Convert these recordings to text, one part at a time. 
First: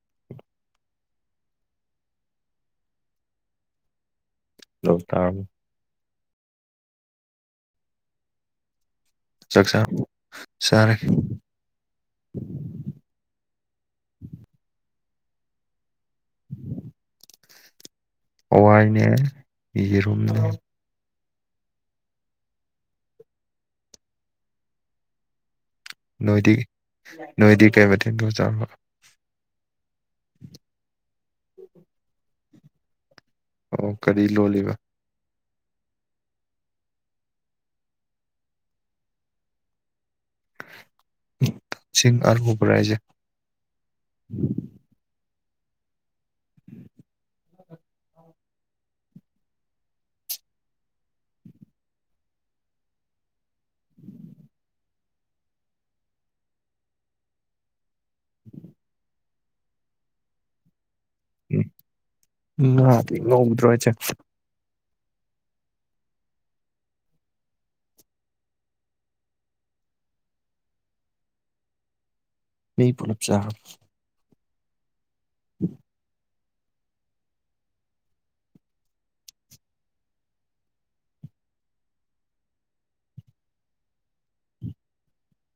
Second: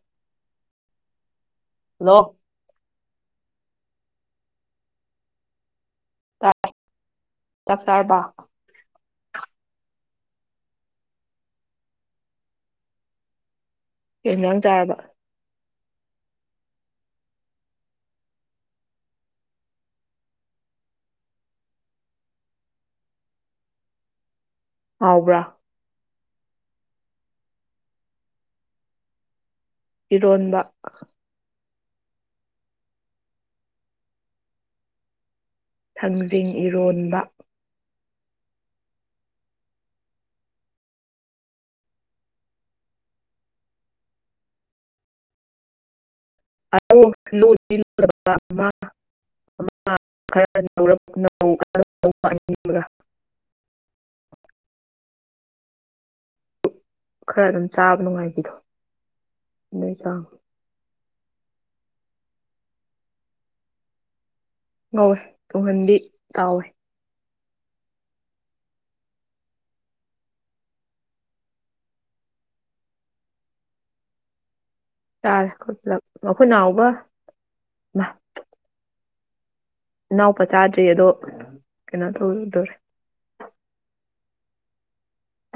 [unintelligible] hello [unintelligible] ꯇꯥꯔ‌ꯦ ꯆꯥꯛ ꯆꯥꯔꯕ‌ꯣ ꯆꯥꯛ ꯆꯥ ꯆꯥꯔ‌ꯦ ꯀꯩ ꯏꯟꯖꯥꯡ ꯆꯥꯔꯕ ꯍꯋꯥꯏꯅꯦ ꯌꯦꯔꯨꯝꯅ‌ꯦ ꯍꯥꯎꯕ꯭ꯔꯥ ꯅꯣꯏꯗꯤ ꯅꯣꯏꯗꯤ ꯀꯩ ꯃꯊ‌ꯦꯟꯅ‌ꯣ ꯆꯥꯕ ꯏꯔꯣꯟꯕ ꯑꯣ ꯀꯔꯤ ꯂꯣꯜꯂꯤꯕ ꯊꯥꯡꯖꯤꯡ ꯏꯔꯣꯟꯕ ꯁꯤꯡ ꯑ ꯎꯕ ꯔꯥꯏꯖꯦ [unintelligible] ꯈꯔ ꯑꯗꯨꯝ ꯆꯥꯕ ꯅꯨꯡꯉꯥꯏꯕꯤꯗꯣ ꯅꯣꯏ ꯇ ꯉꯥꯗꯤ ꯉꯧꯗ꯭ꯔ‌ꯣ ꯍꯥꯢꯖ‌ꯦ ꯉꯧꯏ ꯇꯨꯡꯍꯟꯕꯤ ꯇꯥꯎꯋꯦ ꯃꯤ ꯄꯨꯂꯞ ꯆꯥ ꯆꯥꯔ‌ꯦ ꯑꯈ‌ꯣꯢ ꯄꯨꯜꯂꯞ ꯑꯩꯈꯣꯏ ꯅꯥꯎꯕ ꯏꯅꯥꯎꯄꯥ ꯆꯥꯗ꯭ꯔꯤ ꯑꯗꯣ ꯀꯩꯅꯣ ꯇꯧꯗ‌ꯣꯔꯦ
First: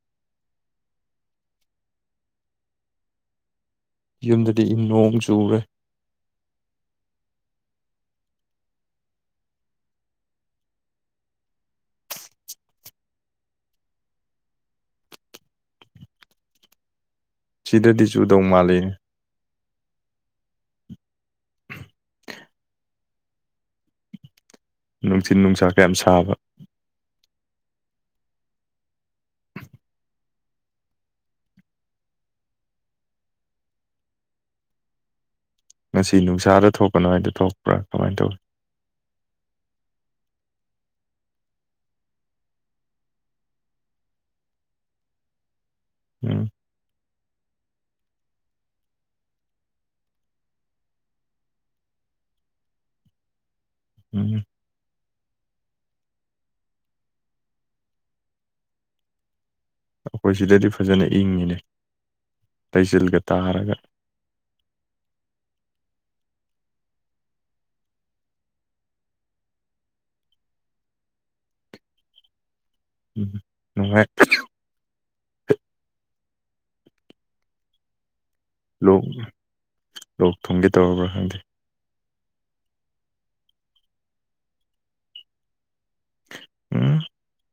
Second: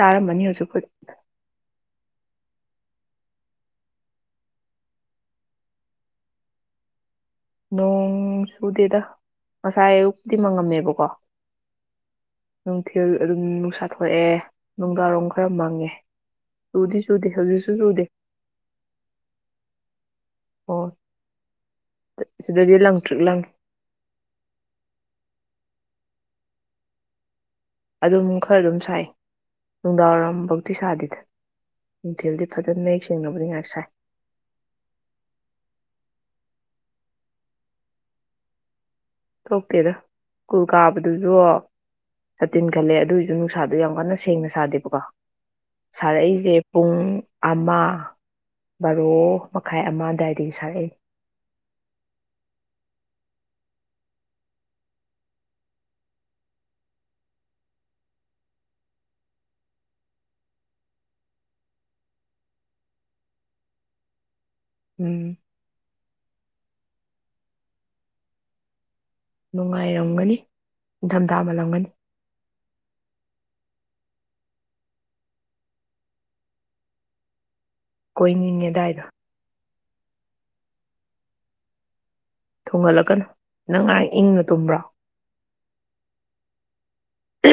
ꯇꯥꯔꯝꯃꯅꯤ ꯍꯧꯖꯤꯛ ꯄꯨꯗꯤ ꯌꯨꯝꯗꯗꯤ ꯅꯣꯡ ꯆꯨꯔꯦ ꯅꯣꯡ ꯆꯨꯗꯦꯗ ꯉꯁꯥꯏ ꯑꯌꯨꯛꯄꯨꯗꯤ ꯃꯪꯉꯝꯃꯦꯕꯀꯣ ꯅꯨꯡꯊꯤꯜ ꯑꯗꯨꯝ ꯅꯨꯡꯁꯥ ꯊꯣꯛꯣꯛꯑꯦ ꯅꯨꯡꯗꯥꯡꯔꯣꯝ ꯈꯔ ꯃꯪꯉꯦ ꯑꯗꯨꯗꯤ ꯁꯤꯗꯗꯤ ꯆꯨꯗꯧ ꯃꯥꯜꯂꯤꯅꯦ ꯍꯣ ꯁꯤꯗꯩꯗꯤ ꯂꯪ ꯇ꯭ꯔꯤꯛ ꯂꯪ ꯅꯨꯡꯊꯤꯟ ꯅꯨꯡꯁꯥ ꯀꯌꯥꯝ ꯁꯥꯕ ꯑꯗꯨꯝ ꯈꯔ ꯑꯗꯨꯝ ꯁꯥꯏ ꯅꯨꯡꯗꯥꯡ ꯋꯥꯏꯔꯝꯐꯧꯇꯤ ꯁꯥꯗꯦꯗ ꯡꯊꯤꯜꯗꯤ ꯐꯖꯅ ꯃꯌꯦꯛ ꯁꯦꯡꯅꯕꯅꯤ ꯉꯥꯏꯍꯥꯛ ꯁꯥꯏ ꯉꯁꯤ ꯅꯨꯡꯁꯥꯗ ꯊꯣꯛꯄꯅꯣ ꯍꯥꯏꯗ ꯊꯣꯛꯄ꯭ꯔꯥ ꯀꯃꯥꯏꯅ ꯇꯧꯏꯤ ꯊꯣꯛꯇꯦꯗ ꯁ꯭ꯀꯨꯜ ꯀꯥꯕꯗꯨꯁꯨ ꯁꯥꯇꯤꯟ ꯈꯜꯂꯦ ꯑꯗꯨꯒꯤꯁꯨ ꯅꯨꯡꯁꯥꯗꯣ ꯌꯥꯝ ꯀꯟꯅ ꯁꯦꯡꯅ ꯁꯥꯗꯦꯕꯀꯣ ꯎꯝ ꯁꯥꯔꯛꯏꯁꯦ ꯄꯨꯡ ꯑꯃ ꯕꯥꯔꯣ ꯃꯈꯥꯏ ꯑꯃ ꯗꯥꯏꯗꯒꯤ ꯁꯥꯔꯏ ꯎꯝ ꯑꯩꯈꯣꯏ ꯁꯤꯗꯗꯤ ꯐꯖꯅ ꯏꯪꯉꯤꯅꯦ ꯂꯩꯆꯤꯜꯒ ꯇꯥꯔꯒ ꯎꯝ ꯅꯨꯡꯉꯥꯏꯔꯝꯒꯅꯤ ꯅꯤꯡꯊꯝꯊꯥ ꯃꯥꯜꯂꯝꯒꯅꯤ ꯎꯝ ꯅꯨꯡꯉꯥꯏ ꯀꯣꯏꯅꯤꯡꯉ‌ꯦ ꯂꯣꯛ ꯗꯥꯏꯗ‌ꯣ ꯂꯣꯛ ꯊꯨꯝꯒꯦ ꯇꯧꯔꯕ꯭ꯔꯥ ꯈꯪꯗꯦ ꯊꯨꯡꯍꯜꯂꯛꯀꯅꯨ ꯅꯪ ꯉꯥꯏ ꯏꯪꯅ ꯇꯨꯝꯕ꯭ꯔꯥ ꯎꯝ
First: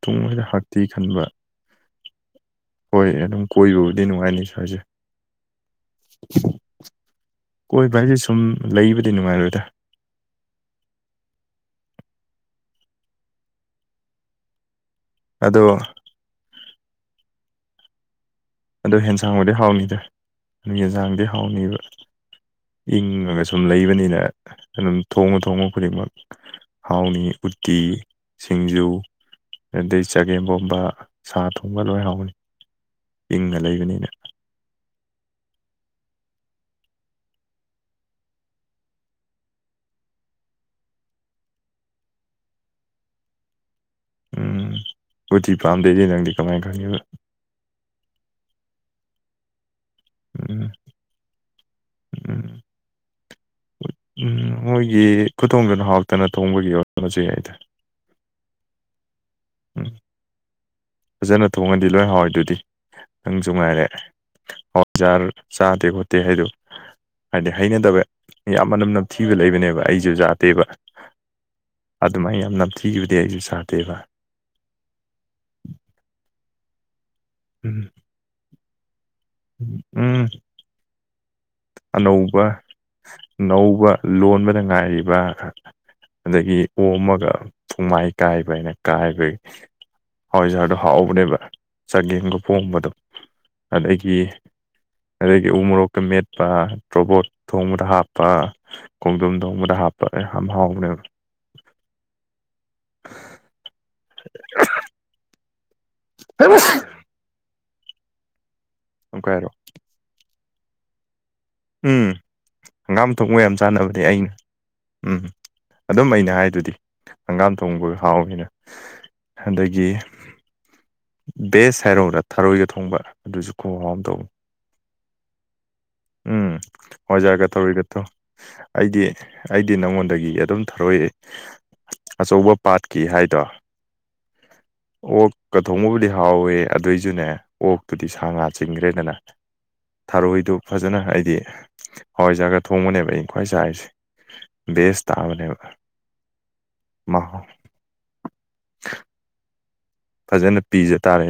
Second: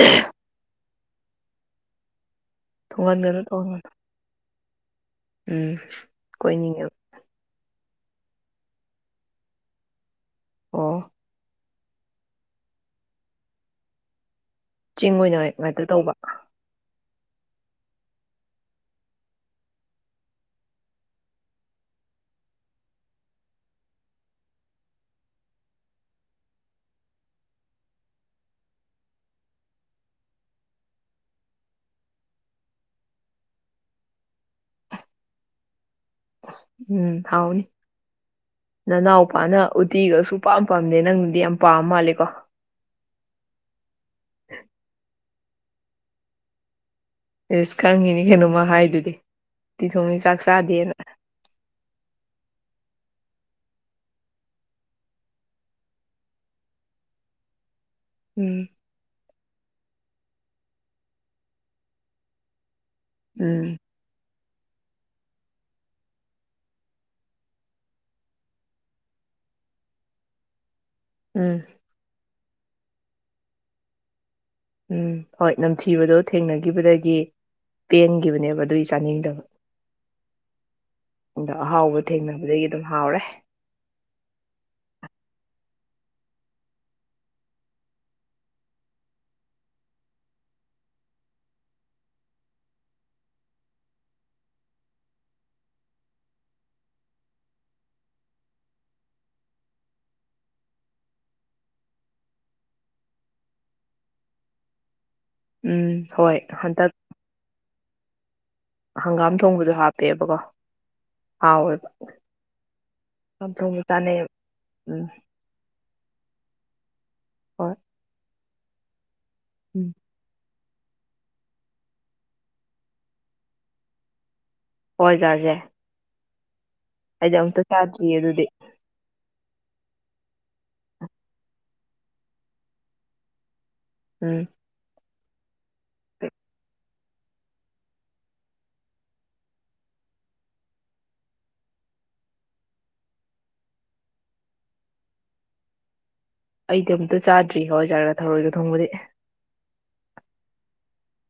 ꯇꯨꯡ ꯍꯥꯛ ꯇꯤ ꯈꯟꯕ ꯍꯣꯏ ꯊꯨꯡꯍꯟꯒꯅꯨ ꯑꯗꯨꯝ ꯊꯨꯡꯍꯟꯒꯅꯨ ꯀꯣꯏꯕꯕꯨꯗꯤ ꯅꯨꯡꯉꯥꯏꯅꯤ ꯁꯋꯥꯏꯁꯦ ꯎꯝ ꯀꯣꯏꯅꯤꯉꯥꯕ ꯀꯣꯏꯕ ꯍꯥꯏꯁꯦ ꯁꯨꯝ ꯂꯩꯕꯗꯤ ꯅꯨꯡꯉꯥꯏꯔꯣꯏꯗ꯭ꯔꯥ ꯑꯣ ꯆꯤꯡ ꯑꯣꯏꯅ ꯍꯥꯏ ꯑꯗꯣ ꯉꯛꯇꯦꯜ ꯇꯧꯕꯥ ꯑꯣ ꯌꯦꯟꯁꯥꯡꯕꯨꯗꯤ ꯍꯥꯎꯅꯤꯗ꯭ꯔ ꯑꯗꯨ ꯌꯦꯟꯁꯥꯡꯗꯤ ꯍꯥꯎꯅꯤꯕ ꯏꯪꯉꯒ ꯁꯨꯝ ꯂꯩꯕꯅꯤꯅ ꯑꯗꯨꯝ ꯊꯣꯡꯉ ꯊꯣꯡꯕ ꯈꯨꯗꯤꯡꯃꯛ ꯍꯥꯎꯅꯤ ꯎꯠꯇꯤ ꯁꯤꯡꯖꯨ ꯑꯗꯩ ꯆꯒꯦꯝ ꯄꯣꯝꯕ ꯁꯥ ꯊꯣꯡꯕ ꯂꯣꯏ ꯍꯥꯎꯅꯤ ꯏꯪꯅ ꯂꯩꯕꯅꯤꯅ ꯎꯝ ꯍꯥꯎꯅꯤ ꯅꯅꯥꯎꯄꯥꯅ ꯎꯇꯤꯒꯁꯨ ꯄꯥꯝ ꯄꯥꯝꯗꯦ ꯅꯪꯅꯗꯤ ꯌꯥꯝ ꯄꯥꯝ ꯃꯥꯜꯂꯦꯀꯣ ꯎꯝ ꯎꯇꯤ ꯄꯥꯝꯗꯦꯗꯤ ꯅꯪꯗꯤ ꯀꯃꯥꯏ ꯈꯪꯉꯤꯕ ꯏꯁ ꯈꯪꯉꯤꯅꯤ ꯀꯩꯅꯣꯃ ꯍꯥꯏꯗꯨꯗꯤ ꯎꯇꯤ ꯊꯣꯡꯉꯗꯤ ꯆꯥꯛ ꯎꯝ ꯆꯥꯗꯦꯅ ꯎꯝ ꯎꯝ ꯃꯣꯏꯒꯤ ꯈꯨꯊꯣꯡꯗꯨꯅ ꯍꯥꯎꯇꯅ ꯊꯣꯡꯕꯒꯤ ꯑꯣꯏꯔꯝꯕꯁꯨ ꯌꯥꯏꯗ ꯎꯝ ꯎꯝ ꯐꯖꯅ ꯊꯣꯡꯉꯗꯤ ꯂꯣꯏ ꯍꯥꯎꯋꯦ ꯑꯗꯨꯗꯤ ꯎꯝ ꯅꯪꯁꯨꯉꯥꯏꯔꯦ ꯑꯣꯈꯟ ꯆꯥꯗꯦ ꯈꯣꯠꯇꯦ ꯍꯥꯏꯗꯣ ꯍꯥꯏꯗꯤ ꯍꯩꯅꯗꯕ ꯌꯥꯝ ꯃꯅꯝ ꯅꯝꯊꯤꯕ ꯂꯩꯕꯅꯦꯕ ꯑꯩꯁꯨ ꯆꯥꯗꯦꯕ ꯎꯝ ꯑꯗꯨꯃꯥꯏꯅ ꯌꯥꯝ ꯅꯝꯊꯤꯈꯤꯕꯗꯤ ꯑꯩꯁꯨ ꯆꯥꯗꯦꯕ ꯎꯝ ꯍꯣꯏ ꯅꯝꯊꯤꯕꯗꯣ ꯊꯦꯡꯅꯈꯤꯕꯗꯒꯤ ꯎꯝ ꯄꯦꯟꯈꯤꯕꯅꯦꯕ ꯑꯗꯨꯏ ꯆꯥꯅꯤꯡꯗꯕ ꯎꯝ ꯎ ꯑꯅꯧꯕ ꯑꯅꯧꯕ ꯂꯣꯟꯕꯗ ꯉꯥꯏꯔꯤꯕ ꯑꯗꯒꯤ ꯑꯣꯝꯃꯒ ꯊꯣꯡꯃꯥꯏ ꯀꯥꯏꯕ ꯍꯥꯏꯅ ꯀꯥꯏꯕꯒꯤ ꯍꯋꯥꯏꯖꯥꯔꯗꯣ ꯍꯥꯎꯕꯅꯦꯕ ꯆꯒꯦꯝꯒ ꯄꯣꯝꯕꯗꯣ ꯑꯗꯒꯤ ꯑꯗꯒꯤ ꯎ ꯃꯣꯔꯣꯛꯀ ꯃꯦꯠ ꯍꯥꯞꯄ ꯇ꯭ꯔꯣꯕꯣꯠ ꯊꯣꯡꯕꯗ ꯍꯥꯞꯄ ꯈꯣꯡꯗꯝ ꯊꯣꯡꯕꯗ ꯍꯥꯞꯄ ꯌꯥꯝ ꯍꯥꯎꯕꯅꯦꯕ [inaudible] ꯎꯝ ꯍꯣꯏ ꯑꯃꯨꯛꯀ ꯍꯟꯗꯛ ꯍꯪꯒꯥꯝ ꯍꯥꯏꯔꯛꯑꯣ ꯊꯣꯡꯕꯗꯣ ꯍꯥꯞꯄꯦꯕꯀꯣ ꯍꯥꯎꯋꯦꯕ ꯎꯝ ꯍꯪꯒꯥꯝ ꯊꯣꯛ ꯃꯌꯥꯝ ꯊꯣꯡꯕ ꯆꯥꯟꯅꯕꯅꯦ ꯆꯥꯅꯩꯌꯦꯕ ꯑꯩꯅ ꯎꯝ ꯑꯗꯨꯝ ꯑꯩꯅ ꯍꯥꯏꯗꯨꯗꯤ ꯍꯪꯒꯥꯝ ꯍꯣꯏ ꯊꯣꯡꯕ ꯍꯥꯎꯅꯤꯅ ꯎꯝ ꯑꯗꯒꯤ ꯕꯦꯁ ꯍꯥꯏꯔꯣꯔꯥ ꯊꯔꯣꯏꯒ ꯊꯣꯡꯕ ꯑꯗꯨꯁꯨ ꯈꯨꯍꯥꯎ ꯑꯃ ꯇꯧꯋ ꯍꯖꯁꯦ ꯎꯝ ꯍꯣꯏꯖꯔꯒ ꯇꯧꯔꯤꯒꯠꯇꯣ ꯑꯗꯨꯗꯤ ꯑꯩꯗꯤ ꯑꯩꯗꯤ ꯅꯉꯣꯟꯗꯒꯤ ꯑꯗꯨꯝ ꯊꯔꯣꯏꯑꯦ ꯑꯆꯧꯕ ꯄꯥꯠꯀꯤ ꯍꯥꯏꯗꯣ ꯎꯝ ꯑꯣꯛꯀ ꯊꯣꯡꯕꯕꯨꯗꯤ ꯍꯥꯎꯋꯦ ꯑꯗꯨꯏꯁꯨꯅꯦ ꯑꯣꯛꯇꯨꯗꯤ ꯁꯥ ꯉꯥ ꯆꯤꯡꯈ꯭ꯔꯦꯗꯅ ꯊꯔꯣꯏꯗꯨ ꯐꯖꯅ ꯍꯥꯏꯗꯤ ꯍꯋꯥꯏꯖꯥꯔꯒ ꯊꯣꯡꯕꯅꯦꯕ ꯑꯩꯅ ꯈ꯭ꯋꯥꯏ ꯆꯥꯔꯤꯁꯦ ꯕꯦꯁ ꯇꯥꯕꯅꯦꯕ ꯑꯩꯗꯤ ꯑꯝꯇ ꯃꯍꯥꯎ ꯆꯥꯗ꯭ꯔꯤ ꯍꯋꯥꯏꯖꯥꯔꯒ ꯊꯧꯔꯣꯏꯒ ꯊꯣꯡ ꯕꯗꯤ ꯐꯖꯅ ꯄꯤꯖ ꯇꯥꯔꯦ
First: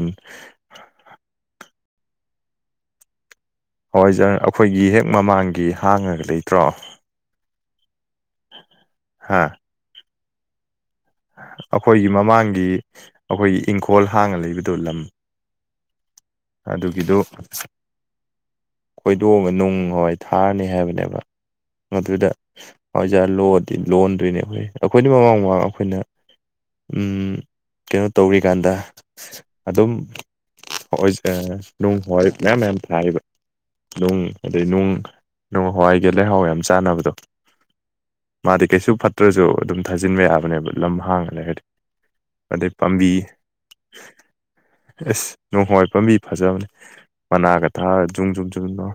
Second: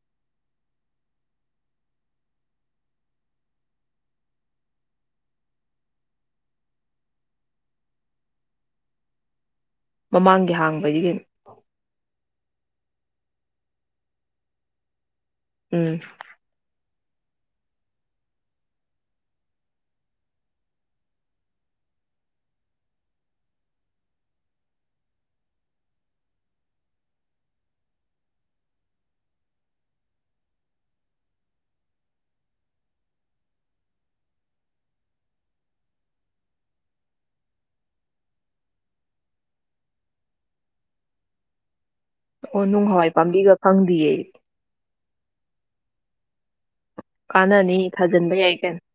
ꯍꯋꯥꯏꯖꯥꯔ ꯑꯩꯈꯣꯏꯒꯤ ꯍꯦꯛ ꯃꯃꯥꯡꯒꯤ ꯍꯥꯡꯉꯒ ꯂꯩꯇ꯭ꯔꯣ ꯍꯥꯥ ꯃꯃꯥꯡꯒꯤ ꯍꯥꯡꯕ ꯑꯩꯈꯣꯏꯒꯤ ꯃꯃꯥꯡꯒꯤ ꯒꯤ ꯑꯩꯈꯣꯏꯒꯤ ꯏꯪꯈꯣꯜ ꯍꯥꯡꯅ ꯂꯩꯕꯗꯣ ꯂꯝ ꯎꯝ ꯑꯗꯨꯒꯤꯗꯣ ꯈꯣꯏꯗꯣꯛꯑꯒ ꯅꯨꯡꯋꯥꯏ ꯊꯥꯔꯅꯤ ꯍꯥꯏꯕꯅꯦꯕ ꯑꯗꯨꯗ ꯑꯣꯖꯥ ꯂꯗꯤ ꯂꯣꯟꯗꯣꯏꯅꯦ ꯑꯩꯈꯣꯏ ꯑꯩꯈꯣꯏꯗꯤ ꯃꯃꯥꯡ ꯃꯃꯥꯡ ꯑꯩꯈꯣꯏꯅ ꯀꯩꯅꯣ ꯇꯧꯔꯤꯀꯥꯟꯗ ꯑꯗꯨꯝ ꯅꯨꯡ ꯍꯋꯥꯏ ꯃꯌꯥꯝ ꯃꯌꯥꯝ ꯊꯥꯏꯕ ꯅꯨꯡ ꯑꯗꯩ ꯅꯨꯡ ꯅꯨꯡ ꯍꯋꯥꯏꯒ ꯂꯩꯍꯥꯎ ꯌꯥꯝ ꯆꯥꯅꯕꯗꯣ ꯃꯥꯗꯤ ꯀꯩꯁꯨ ꯐꯠꯇ꯭ꯔꯁꯨ ꯑꯗꯨꯝ ꯊꯥꯖꯤꯟꯕ ꯌꯥꯕꯅꯦꯕ ꯂꯝ ꯍꯥꯡꯉꯒ ꯂꯩꯔꯗꯤ ꯑꯣ ꯑꯗꯩ ꯅꯨꯡ ꯍꯋꯥꯏ ꯄꯥꯝꯕꯤ ꯄꯥꯝꯕꯤꯒ ꯈꯪꯗꯤꯌꯦ ꯐꯃꯤ ꯐꯖꯕꯅꯤ ꯃꯅꯥꯒ ꯀꯥꯟꯅꯅꯤ ꯊꯥꯔ ꯖꯨꯝ ꯊꯥꯖꯤꯟꯕ ꯌꯥꯏ ꯖꯨꯝ ꯀꯩꯅꯣ ꯂꯣ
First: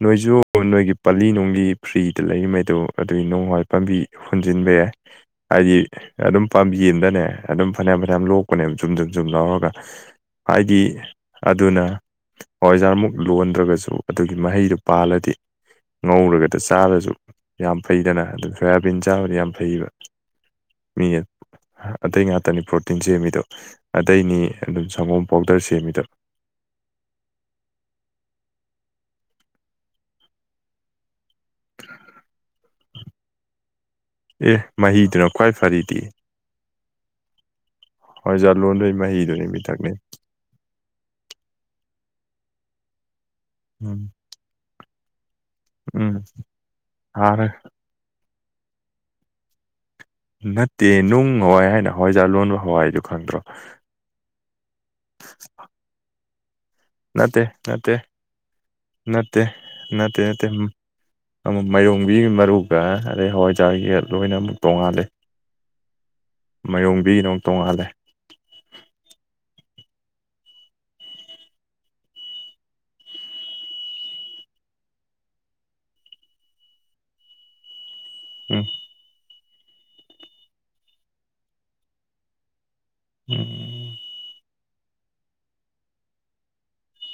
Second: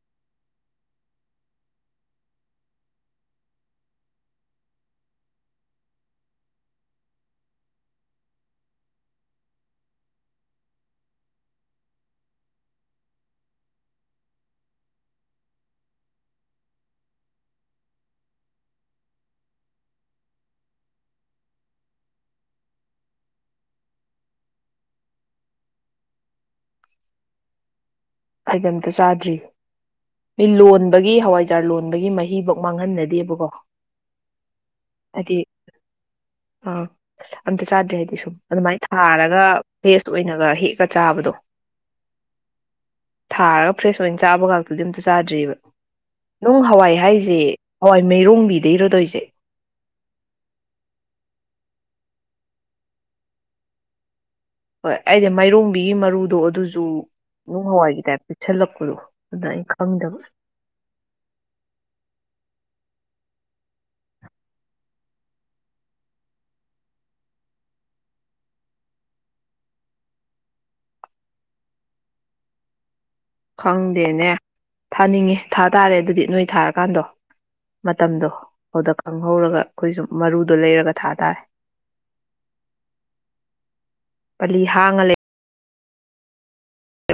ꯅꯣꯏꯁꯨ ꯅꯣꯏꯒꯤ ꯄꯂꯤ ꯅꯣꯡꯂꯤ ꯐ꯭ꯔꯤꯗ ꯂꯩꯔꯤꯉꯩꯗꯣ ꯑꯗꯨꯒꯤ ꯅꯣꯡꯋꯥꯏ ꯄꯥꯝꯕꯤ ꯍꯨꯟꯖꯤꯟꯕ ꯌꯥꯏ ꯍꯥꯏꯗꯤ ꯑꯗꯨꯝ ꯄꯥꯝꯕꯤ ꯑꯃꯗꯅꯦ ꯑꯗꯨꯝ ꯐꯅꯌꯥꯝ ꯐꯅꯌꯥꯝ ꯂꯣꯛꯄꯅꯦꯕ ꯖꯨꯝ ꯖꯨꯝ ꯖꯨꯝ ꯂꯧꯔꯒ ꯍꯥꯏꯗꯤ ꯑꯗꯨꯅ ꯍꯣꯏꯖꯥꯔꯃꯨꯛ ꯂꯣꯟꯗ꯭ꯔꯒꯁꯨ ꯑꯗꯨꯒꯤ ꯃꯍꯩꯗꯨ ꯄꯥꯜꯂꯗꯤ ꯉꯧꯔꯒꯗ ꯆꯥꯔꯁꯨ ꯌꯥꯝ ꯐꯩꯗꯅ ꯑꯗꯨꯝ ꯁꯣꯌꯥꯕꯤꯟ ꯆꯥꯕꯗ ꯌꯥꯝ ꯐꯩꯕ ꯃꯤꯅ ꯑꯇꯩ ꯉꯥꯛꯇꯅꯤ ꯄ꯭ꯔꯣꯇꯤꯟ ꯁꯦꯝꯃꯤꯗꯣ ꯑꯇꯩꯅꯤ ꯑꯗꯨꯝ ꯁꯪꯒꯣꯝ ꯄꯥꯎꯗꯔ ꯁꯦꯝꯃꯤꯗꯣ ꯑꯥꯏꯇꯝꯇ ꯆꯥꯗ꯭ꯔꯤ ꯃꯤ ꯂꯣꯟꯕꯒꯤ ꯍꯋꯥꯏꯖꯥꯔ ꯂꯣꯟꯕꯒꯤ ꯃꯍꯤꯐꯧ ꯃꯥꯡꯍꯟꯅꯗꯦꯕꯀꯣ ꯑꯦ ꯃꯍꯤꯗꯨꯅ ꯈ꯭ꯋꯥꯏ ꯐꯔꯤꯗꯤ ꯑꯗꯨ [unintelligible] ꯆꯥꯗꯦ ꯍꯥꯏꯗꯤ ꯁꯨꯝ ꯍꯋꯥꯏꯖꯥꯔ ꯑꯗꯨꯃꯥꯏꯅ ꯂꯣꯟꯕꯩ ꯊꯥꯔꯒ ꯃꯍꯤꯗꯨꯅꯤ ꯃꯤꯊꯛꯅꯤ ꯐ꯭ꯔꯦꯁ ꯑꯣꯏꯅꯒ ꯍꯦꯛꯑ ꯆꯥꯕꯗꯣ ꯊꯥꯔꯒ ꯐ꯭ꯔꯦꯁ ꯎꯝ ꯑꯣꯏꯅ ꯆꯥꯕꯒ ꯑꯗꯨꯗꯤ ꯑꯝꯇ ꯆꯥꯗ꯭ꯔꯤꯕ ꯎꯝ ꯅꯨꯡ ꯍꯋꯥꯏ ꯍꯥꯏꯖꯦ ꯍꯥꯔ ꯍꯋꯥꯏ ꯃꯩꯔꯣꯡꯕꯤ ꯗꯔꯗꯁ [unintelligible] ꯅꯠꯇꯦ ꯅꯨꯡ ꯍꯋꯥꯏ ꯍꯥꯏꯅ ꯍꯋꯥꯏꯖꯥꯔ ꯂꯣꯟꯅꯕ ꯍꯋꯥꯏꯗꯨ ꯈꯪꯗ꯭ꯔꯣ ꯍꯣꯏ ꯑꯩꯗꯤ ꯃꯥꯏꯔꯣꯡꯕꯤꯒꯤ ꯃꯔꯨꯗꯣ ꯑꯗꯨꯁꯨ ꯅꯠꯇꯦ ꯅꯨꯡ ꯅꯠꯇꯦ ꯍꯋꯥꯏꯒꯤ ꯇꯥꯏꯞ ꯄꯤꯛꯁꯜꯂꯛꯄꯗꯣ ꯅꯠꯇꯦ ꯑꯗꯨꯅ ꯑꯩꯅ ꯈꯪꯗꯕ ꯅꯠꯇꯦ ꯅꯠꯇꯦ ꯑꯃꯨꯛ ꯃꯥꯏꯔꯣꯡꯕꯤꯒꯤ ꯃꯔꯨꯒ ꯍꯋꯥꯏꯖꯔꯒꯤꯒ ꯂꯣꯏꯅ ꯑꯃꯨꯛ ꯇꯣꯡꯉꯥꯜꯂꯦ ꯃꯥꯏꯔꯣꯡꯕꯤꯒꯅ ꯑꯃꯨꯛ ꯇꯣꯡꯉꯥꯜꯂꯦ ꯈꯪꯗꯦꯅꯦ ꯊꯥꯅꯤꯡꯉꯤ ꯊꯥ ꯇꯥꯔꯦ ꯑꯗꯨꯗꯤ ꯅꯣꯏ ꯊꯥꯔꯀꯥꯟꯗꯣ ꯃꯇꯝꯗꯣ ꯎꯝ ꯑꯗꯨꯗ ꯍꯧꯔꯒ ꯑꯩꯈꯣꯏꯁꯨ ꯃꯔꯨꯗꯣ ꯂꯩꯔꯒ ꯊꯥ ꯇꯥꯔꯦ ꯎꯝ ꯂꯤ ꯍꯥꯡꯉ ꯂꯩ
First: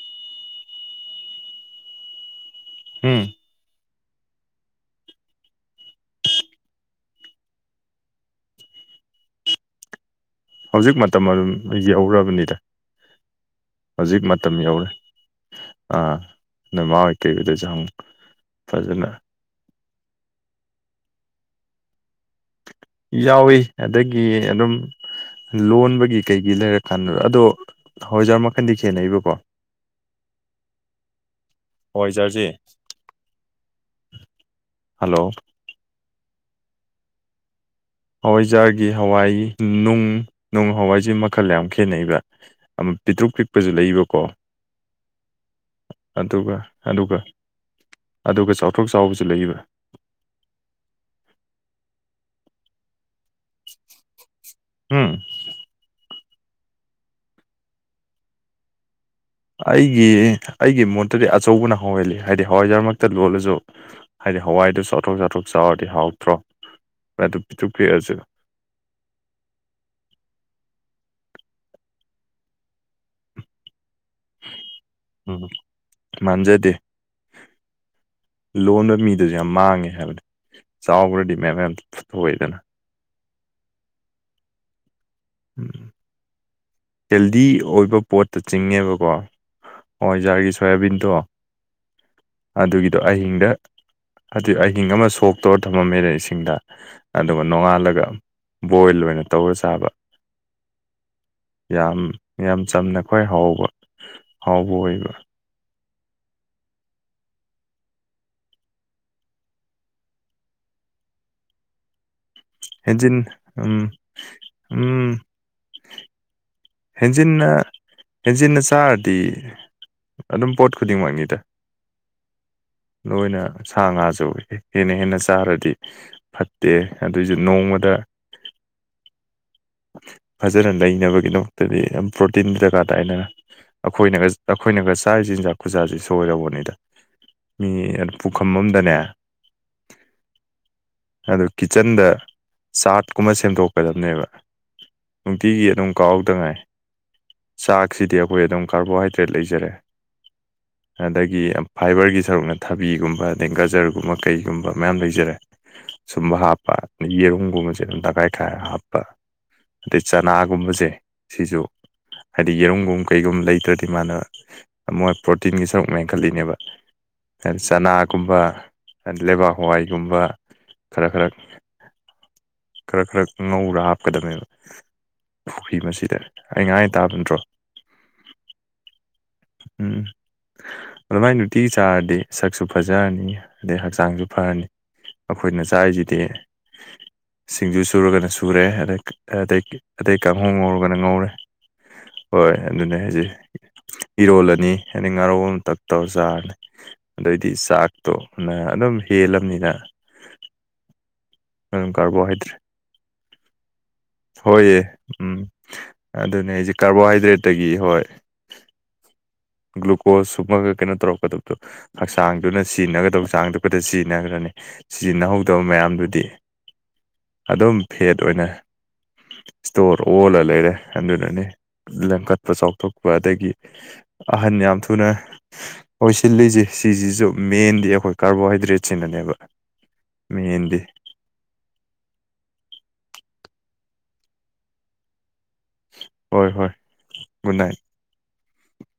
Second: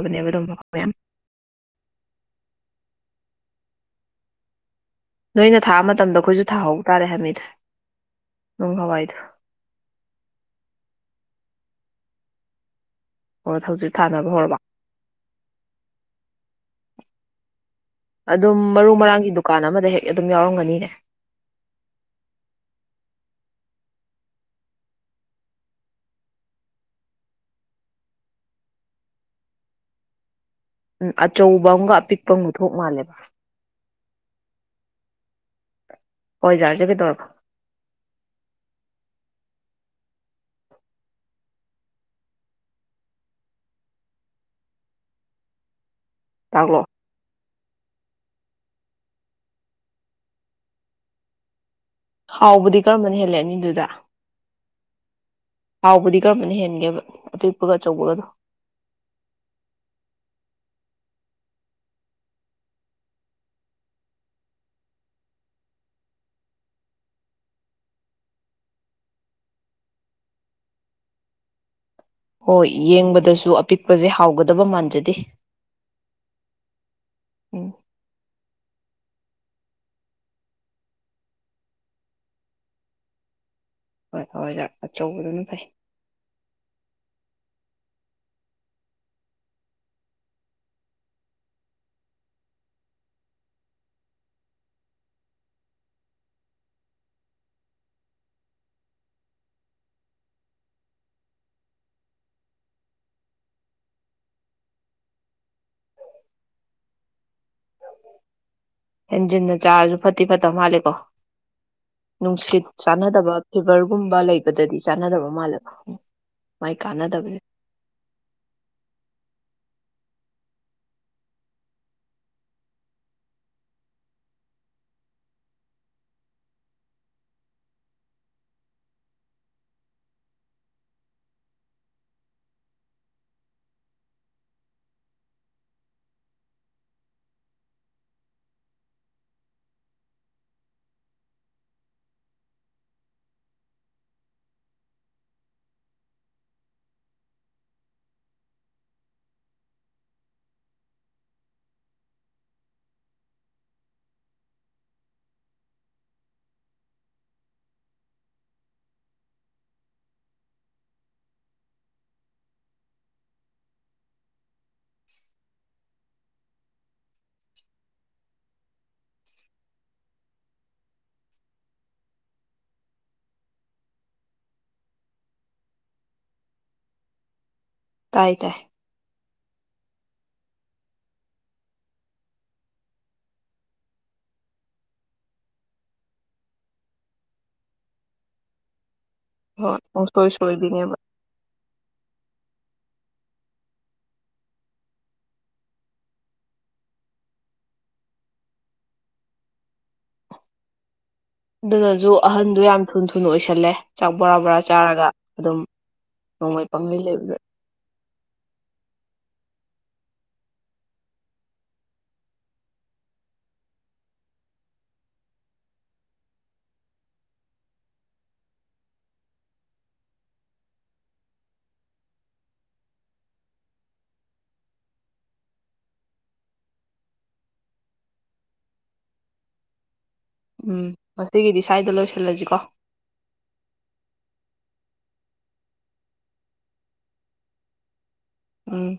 ꯕꯅꯦꯕ ꯑꯗꯨꯝ ꯃꯌꯥꯝ ꯎꯝ ꯅꯣꯏꯅ ꯊꯥ ꯃꯇꯝꯗ ꯑꯩꯈꯣꯏꯁꯨ ꯊꯥꯍꯧ ꯇꯥꯔꯦ ꯍꯥꯏꯃꯤꯗ ꯅꯨꯡ ꯍꯋꯥꯏꯗꯣ ꯍꯧꯖꯤꯛ ꯃꯇꯝ ꯑꯗꯨꯝ ꯌꯧꯔꯕꯅꯤꯗ ꯑꯣ ꯍꯧꯖꯤꯛ ꯊꯥꯅꯕ ꯃꯇꯝ ꯍꯧꯔꯕ ꯌꯧꯔꯦ ꯑ ꯅꯣꯏ ꯃꯥꯍꯣꯏ ꯀꯩꯍꯣꯏꯗꯁꯨ ꯍꯪꯉꯨ ꯑꯗꯨꯝ ꯃꯔꯨ ꯐꯖꯅ ꯃꯔꯥꯡꯒꯤ ꯗꯨꯀꯥꯟ ꯑꯃꯗ ꯍꯦꯛ ꯑꯗꯨꯝ ꯌꯥꯎꯔꯝꯒꯅꯤꯅꯦ ꯌꯥꯎꯏ ꯑꯗꯒꯤ ꯑꯗꯨꯝ ꯂꯣꯟꯕꯒꯤ ꯀꯩꯒꯤ ꯂꯩꯔꯀꯥꯟꯗ ꯑꯗꯣ ꯍꯋꯥꯏꯖꯥꯔ ꯃꯈꯟꯗꯤ ꯈꯦꯠꯅꯩꯕꯀꯣ ꯎꯝ ꯑꯆꯧꯕ ꯑꯃꯒ ꯑꯄꯤꯛꯄ ꯑꯃꯒ ꯍꯋꯥꯏꯖꯥꯔꯁꯦ ꯊꯣꯛꯄ ꯃꯥꯜꯂꯦꯕ ꯍꯜꯂꯣ ꯍꯋꯥꯏꯖꯥꯔꯖ‌ꯦ ꯀꯩꯗꯧꯔꯕ ꯍꯋꯥꯏꯖꯥꯔꯒꯤ ꯍꯋꯥꯏ ꯅꯨꯡ ꯅꯨꯡ ꯍꯋꯥꯏꯁꯦ ꯃꯈꯜ ꯌꯥꯝ ꯈꯦꯠꯅꯩꯕ ꯑꯃ ꯄꯤꯛꯇ꯭ꯔꯨ ꯄꯤꯛꯄꯁꯨ ꯂꯩꯕꯀꯣ ꯑꯗꯨꯒ ꯇꯥꯛꯂꯛꯑꯣ ꯑꯗꯨꯒ ꯑꯗꯨꯒ ꯆꯥꯎꯊꯣꯛ ꯆꯥꯎꯕꯁꯨ ꯂꯩꯕ ꯍꯥꯎꯕꯗꯤ ꯀꯔꯝꯕꯅ ꯍꯦꯜꯂꯤ ꯑꯅꯤꯗꯨꯗ ꯎꯝ ꯍꯥꯎꯕꯗꯤ ꯀꯔꯝꯕꯅ ꯍꯦꯟꯒꯦꯕ ꯑꯄꯤꯛꯄꯒ ꯑꯆꯧꯕꯒꯅꯣ ꯑꯩꯒꯤ ꯑꯩꯒꯤ ꯃꯣꯠꯇꯗꯤ ꯑꯆꯧꯕꯅ ꯍꯥꯎ ꯍꯦꯜꯂꯤ ꯍꯥꯏꯗꯤ ꯍꯋꯥꯏꯖꯥꯔꯃꯛꯇ ꯂꯣꯜꯂꯁꯨ ꯍꯥꯏꯗꯤ ꯍꯋꯥꯏꯗꯨ ꯆꯥꯊꯣꯛ ꯆꯥꯊꯣꯛ ꯆꯥꯎꯔꯗꯤ ꯍꯥꯎꯇ꯭ꯔꯣ ꯑꯗꯨ ꯄꯤꯛꯇ꯭ꯔꯨ ꯄꯤꯛꯑꯁꯨ ꯍꯣꯏ ꯌꯦꯡꯕꯗꯁꯨ ꯑꯄꯤꯛ ꯄꯁꯦ ꯍꯥꯎꯒꯗꯕ ꯃꯥꯟꯖꯗꯦ ꯎꯝ ꯂꯣꯟꯅ ꯃꯤ ꯑꯗꯨꯁꯨ ꯌꯥꯝ ꯃꯥꯡꯉꯦ ꯍꯥꯏꯕꯅꯤ ꯆꯥꯎꯒ꯭ꯔꯗꯤ ꯃꯌꯥꯝ ꯃꯌꯥꯝ ꯊꯣꯛꯑꯦꯗꯅ ꯍꯣꯏ ꯍꯋꯥꯏꯖꯥꯔ ꯑꯆꯧꯕꯗꯨꯅ ꯐꯩ ꯎꯝ ꯍꯦꯜꯗꯤ ꯑꯣꯏꯕ ꯄꯣꯠꯇ ꯆꯤꯡꯉꯦꯕꯀꯣ ꯍꯋꯥꯏꯖꯥꯔꯒꯤ ꯁꯣꯌꯥꯕꯤꯟꯗꯣ ꯑꯗꯨꯒꯤꯗꯣ ꯑꯍꯤꯡꯗ ꯍꯥꯏꯗꯤ ꯑꯍꯤꯡ ꯑꯃ ꯁꯣꯛꯇꯧꯔ ꯊꯝꯃꯝꯃꯦꯅ ꯏꯁꯤꯡꯗ ꯑꯗꯨꯒ ꯅꯣꯡꯉꯥꯜꯂꯒ ꯕꯣꯏꯜ ꯑꯣꯏꯅ ꯇꯧꯔ ꯆꯥꯕ ꯌꯥꯝ ꯌꯥꯝ ꯆꯝꯅ ꯈ꯭ꯋꯥꯏ ꯍꯥꯎꯕ ꯍꯥꯎꯕ ꯑꯣꯏꯕ ꯍꯦꯟꯖꯤꯟꯅ ꯆꯥꯔꯁꯨ ꯐꯠꯇꯤ ꯐꯠꯇꯕ ꯃꯥꯜꯂꯦꯀꯣ ꯅꯨꯡꯁꯤꯠ ꯍꯦꯟꯖꯤꯟ ꯆꯥꯟꯅꯗꯕ ꯎꯝ ꯐꯤꯚꯔꯒꯨꯝꯕ ꯂꯩꯕꯗꯗꯤ ꯎꯝ ꯆꯥꯟꯅꯗꯕ ꯃꯥꯜꯂꯦꯀꯣ ꯍꯦꯟꯖꯤꯟꯅ ꯍꯦꯟꯖꯤꯟꯅ ꯆꯥꯔꯗꯤ ꯑꯗꯨꯝ ꯄꯣꯠ ꯈꯨꯗꯤꯡꯃꯛꯅꯤꯗ ꯅꯣꯏꯅ ꯁꯥ ꯉꯥꯁꯨ ꯍꯦꯟꯅ ꯍꯦꯟꯅ ꯆꯥꯔꯗꯤ ꯐꯠꯇꯦ ꯑꯗꯨꯏꯁꯨ ꯅꯣꯡꯃꯗ ꯐꯖꯅ ꯂꯩꯅꯕꯒꯤꯗꯃꯛꯇꯗꯤ ꯌꯥꯝ ꯄ꯭ꯔꯣꯇꯤꯟ ꯗꯔꯀꯥꯔ ꯇꯥꯏ ꯑꯅ ꯑꯩꯈꯣꯏꯅ ꯑꯩꯈꯣꯏꯅꯒ ꯆꯥꯔꯤꯁꯤ ꯆꯤꯟꯖꯥꯛ ꯈꯨꯖꯥꯁꯤ ꯁꯣꯏꯔꯕꯅꯤꯗ ꯃꯤ ꯄꯨꯈꯝ ꯑꯝꯗꯅꯦ ꯑꯗꯨ ꯀꯤꯠꯆꯟꯗ ꯆꯥꯠꯀꯨꯝꯕ ꯁꯦꯝꯗꯣꯛꯀꯗꯕꯅꯦꯕ ꯅꯨꯡꯇꯤꯒꯤ ꯑꯗꯨꯝ ꯀꯥꯎꯗꯉꯥꯏ ꯆꯥꯛꯁꯤꯗꯤ ꯑꯩꯈꯣꯏ ꯑꯗꯨꯝ ꯀꯥꯔꯕꯣꯍꯥꯏꯗ꯭ꯔꯦꯠ ꯂꯩꯖꯔꯦ ꯑꯗꯒꯤ ꯐꯥꯏꯕꯔꯒꯤ ꯁꯔꯨꯛꯅ ꯊꯕꯤꯒꯨꯝꯕ ꯑꯗꯩ ꯒꯖꯔꯒꯨꯝꯕ ꯀꯩꯒꯨꯝꯕ ꯃꯌꯥꯝ ꯂꯩꯖꯔꯦ ꯁꯨꯝꯕ ꯍꯥꯞꯄ ꯑꯗꯩ ꯌꯦꯔꯨꯝꯒꯨꯝꯕꯁꯦ ꯑꯗꯨꯝ ꯇꯈꯥꯏ ꯈꯥꯏꯔ ꯍꯥꯞꯄ ꯑꯗꯩ ꯆꯅꯥꯒꯨꯝꯕꯁꯦ ꯁꯤꯁꯨ ꯍꯥꯏꯗꯤ ꯌꯦꯔꯨꯝꯒꯨꯝ ꯀꯩꯒꯨꯝꯕ ꯂꯩꯇ꯭ꯔꯗꯤ ꯃꯥꯅ ꯃꯣꯏ ꯄ꯭ꯔꯣꯇꯤꯟꯒꯤ ꯁꯔꯨꯛ ꯃ‌ꯦꯡ ꯈꯜꯂꯤꯅꯦꯕ ꯆꯅꯥꯒꯨꯝꯕ ꯂꯩꯕꯥꯛ ꯍꯋꯥꯏꯒꯨꯝꯕ ꯈꯔ ꯈꯔ ꯈꯔ ꯈꯔ ꯉꯧꯔ ꯍꯥꯞ [unintelligible] ꯑꯩ ꯉꯥꯏꯁꯦ ꯇꯥꯕ ꯅꯠꯇ꯭ꯔꯣ ꯇꯥꯢ ꯇꯥꯢ ꯎꯝ ꯑꯗꯨꯃꯥꯏ ꯅꯨꯡꯇꯤꯒꯤ ꯆꯥꯔꯗꯤ ꯁꯛꯁꯨ ꯐꯖꯔꯅꯤ ꯑꯗꯩ ꯍꯛꯆꯥꯡꯁꯨ ꯐꯔꯅꯤ ꯑꯩꯈꯣꯏꯅ ꯆꯥꯔꯤꯁꯤꯗꯤ ꯁꯤꯡꯖꯨ ꯁꯨꯔꯒꯅ ꯁꯨꯔꯦ ꯑꯗꯩ ꯑꯇꯩ ꯍꯣꯏ ꯑꯇꯩ ꯄꯨꯡꯁꯣꯏ ꯀꯥꯡꯍꯧ ꯁꯣꯏꯕꯤꯅꯦꯕ ꯉꯧꯔꯒꯅ ꯉꯧꯔꯦ ꯍꯣꯏ ꯑꯗꯨꯅꯦ ꯍꯥꯏꯁꯦ ꯏꯔꯣꯜꯂꯅꯤ ꯑꯗꯩꯩ ꯉꯥꯔꯧ ꯑꯃ ꯇꯛ ꯇꯧꯔ ꯆꯥꯔꯅꯤ ꯑꯗꯩꯩꯗꯤ ꯆꯥꯛꯇꯣꯅ ꯑꯗꯨꯝ ꯍꯦꯜꯂꯕꯅꯤꯅ ꯑꯗꯨꯝ ꯑꯗꯨꯅꯁꯨ ꯑꯍꯟꯗꯣ ꯌꯥꯝ ꯊꯨꯅ ꯊꯨꯅ ꯑꯣꯏꯁ [unintelligible] ꯍꯣꯏꯑꯦ ꯎꯝ ꯑꯗꯨꯅꯦ ꯅꯣꯡꯃꯩ ꯑꯩꯁꯦ ꯄꯪꯂꯩ ꯂꯩꯕꯗ ꯀꯥꯔꯕꯣꯍꯥꯏꯗ꯭ꯔꯦꯠꯇꯒꯤ ꯍꯣꯏ ꯒ꯭ꯂꯨꯀꯣꯁ ꯁꯨꯝꯃꯒ ꯀꯩꯅꯣ ꯇꯧꯔꯛꯀꯗꯕꯗꯣ ꯍꯛꯆꯥꯡꯗꯨꯅ ꯁꯤꯖꯤꯟꯅꯒꯗꯕ ꯍꯛꯆꯥꯡꯗ ꯈꯛꯇ ꯁꯤꯖꯤꯟꯅꯈ꯭ꯔꯅꯤ ꯁꯤꯖꯤꯟꯅꯍꯧꯗꯕ ꯃꯌꯥꯝꯗꯨꯗꯤ ꯑꯗꯨꯝ ꯐꯦꯠ ꯑꯣꯏꯅ ꯁꯇꯣꯔ ꯑꯣꯜꯂ ꯂꯩꯔꯦ ꯑꯗꯨꯅꯅꯤ [unintelligible] ꯆꯥꯎꯊꯣꯛꯄ ꯑꯗꯒꯤ ꯑꯍꯟ ꯌꯥꯝ ꯊꯨꯅ ꯑꯣꯏꯁꯤꯜꯂꯤꯁꯦ ꯁꯤꯁꯤꯁꯨ ꯃꯦꯟꯗꯤ ꯑꯩꯈꯣꯏ ꯀꯥꯔꯕꯣꯍꯥꯏꯗ꯭ꯔꯦꯠꯁꯤꯅꯅꯦꯕ ꯎꯝ ꯃꯦꯟꯗꯤ ꯉꯁꯤꯒꯤꯗꯤ ꯁ꯭ꯋꯥꯏꯗ ꯂꯣꯏꯁꯤꯜꯂꯁꯤꯀꯣ ꯍꯣꯏ ꯍꯣꯏ ꯒꯨꯗ ꯅꯥꯏꯠ ꯎꯝ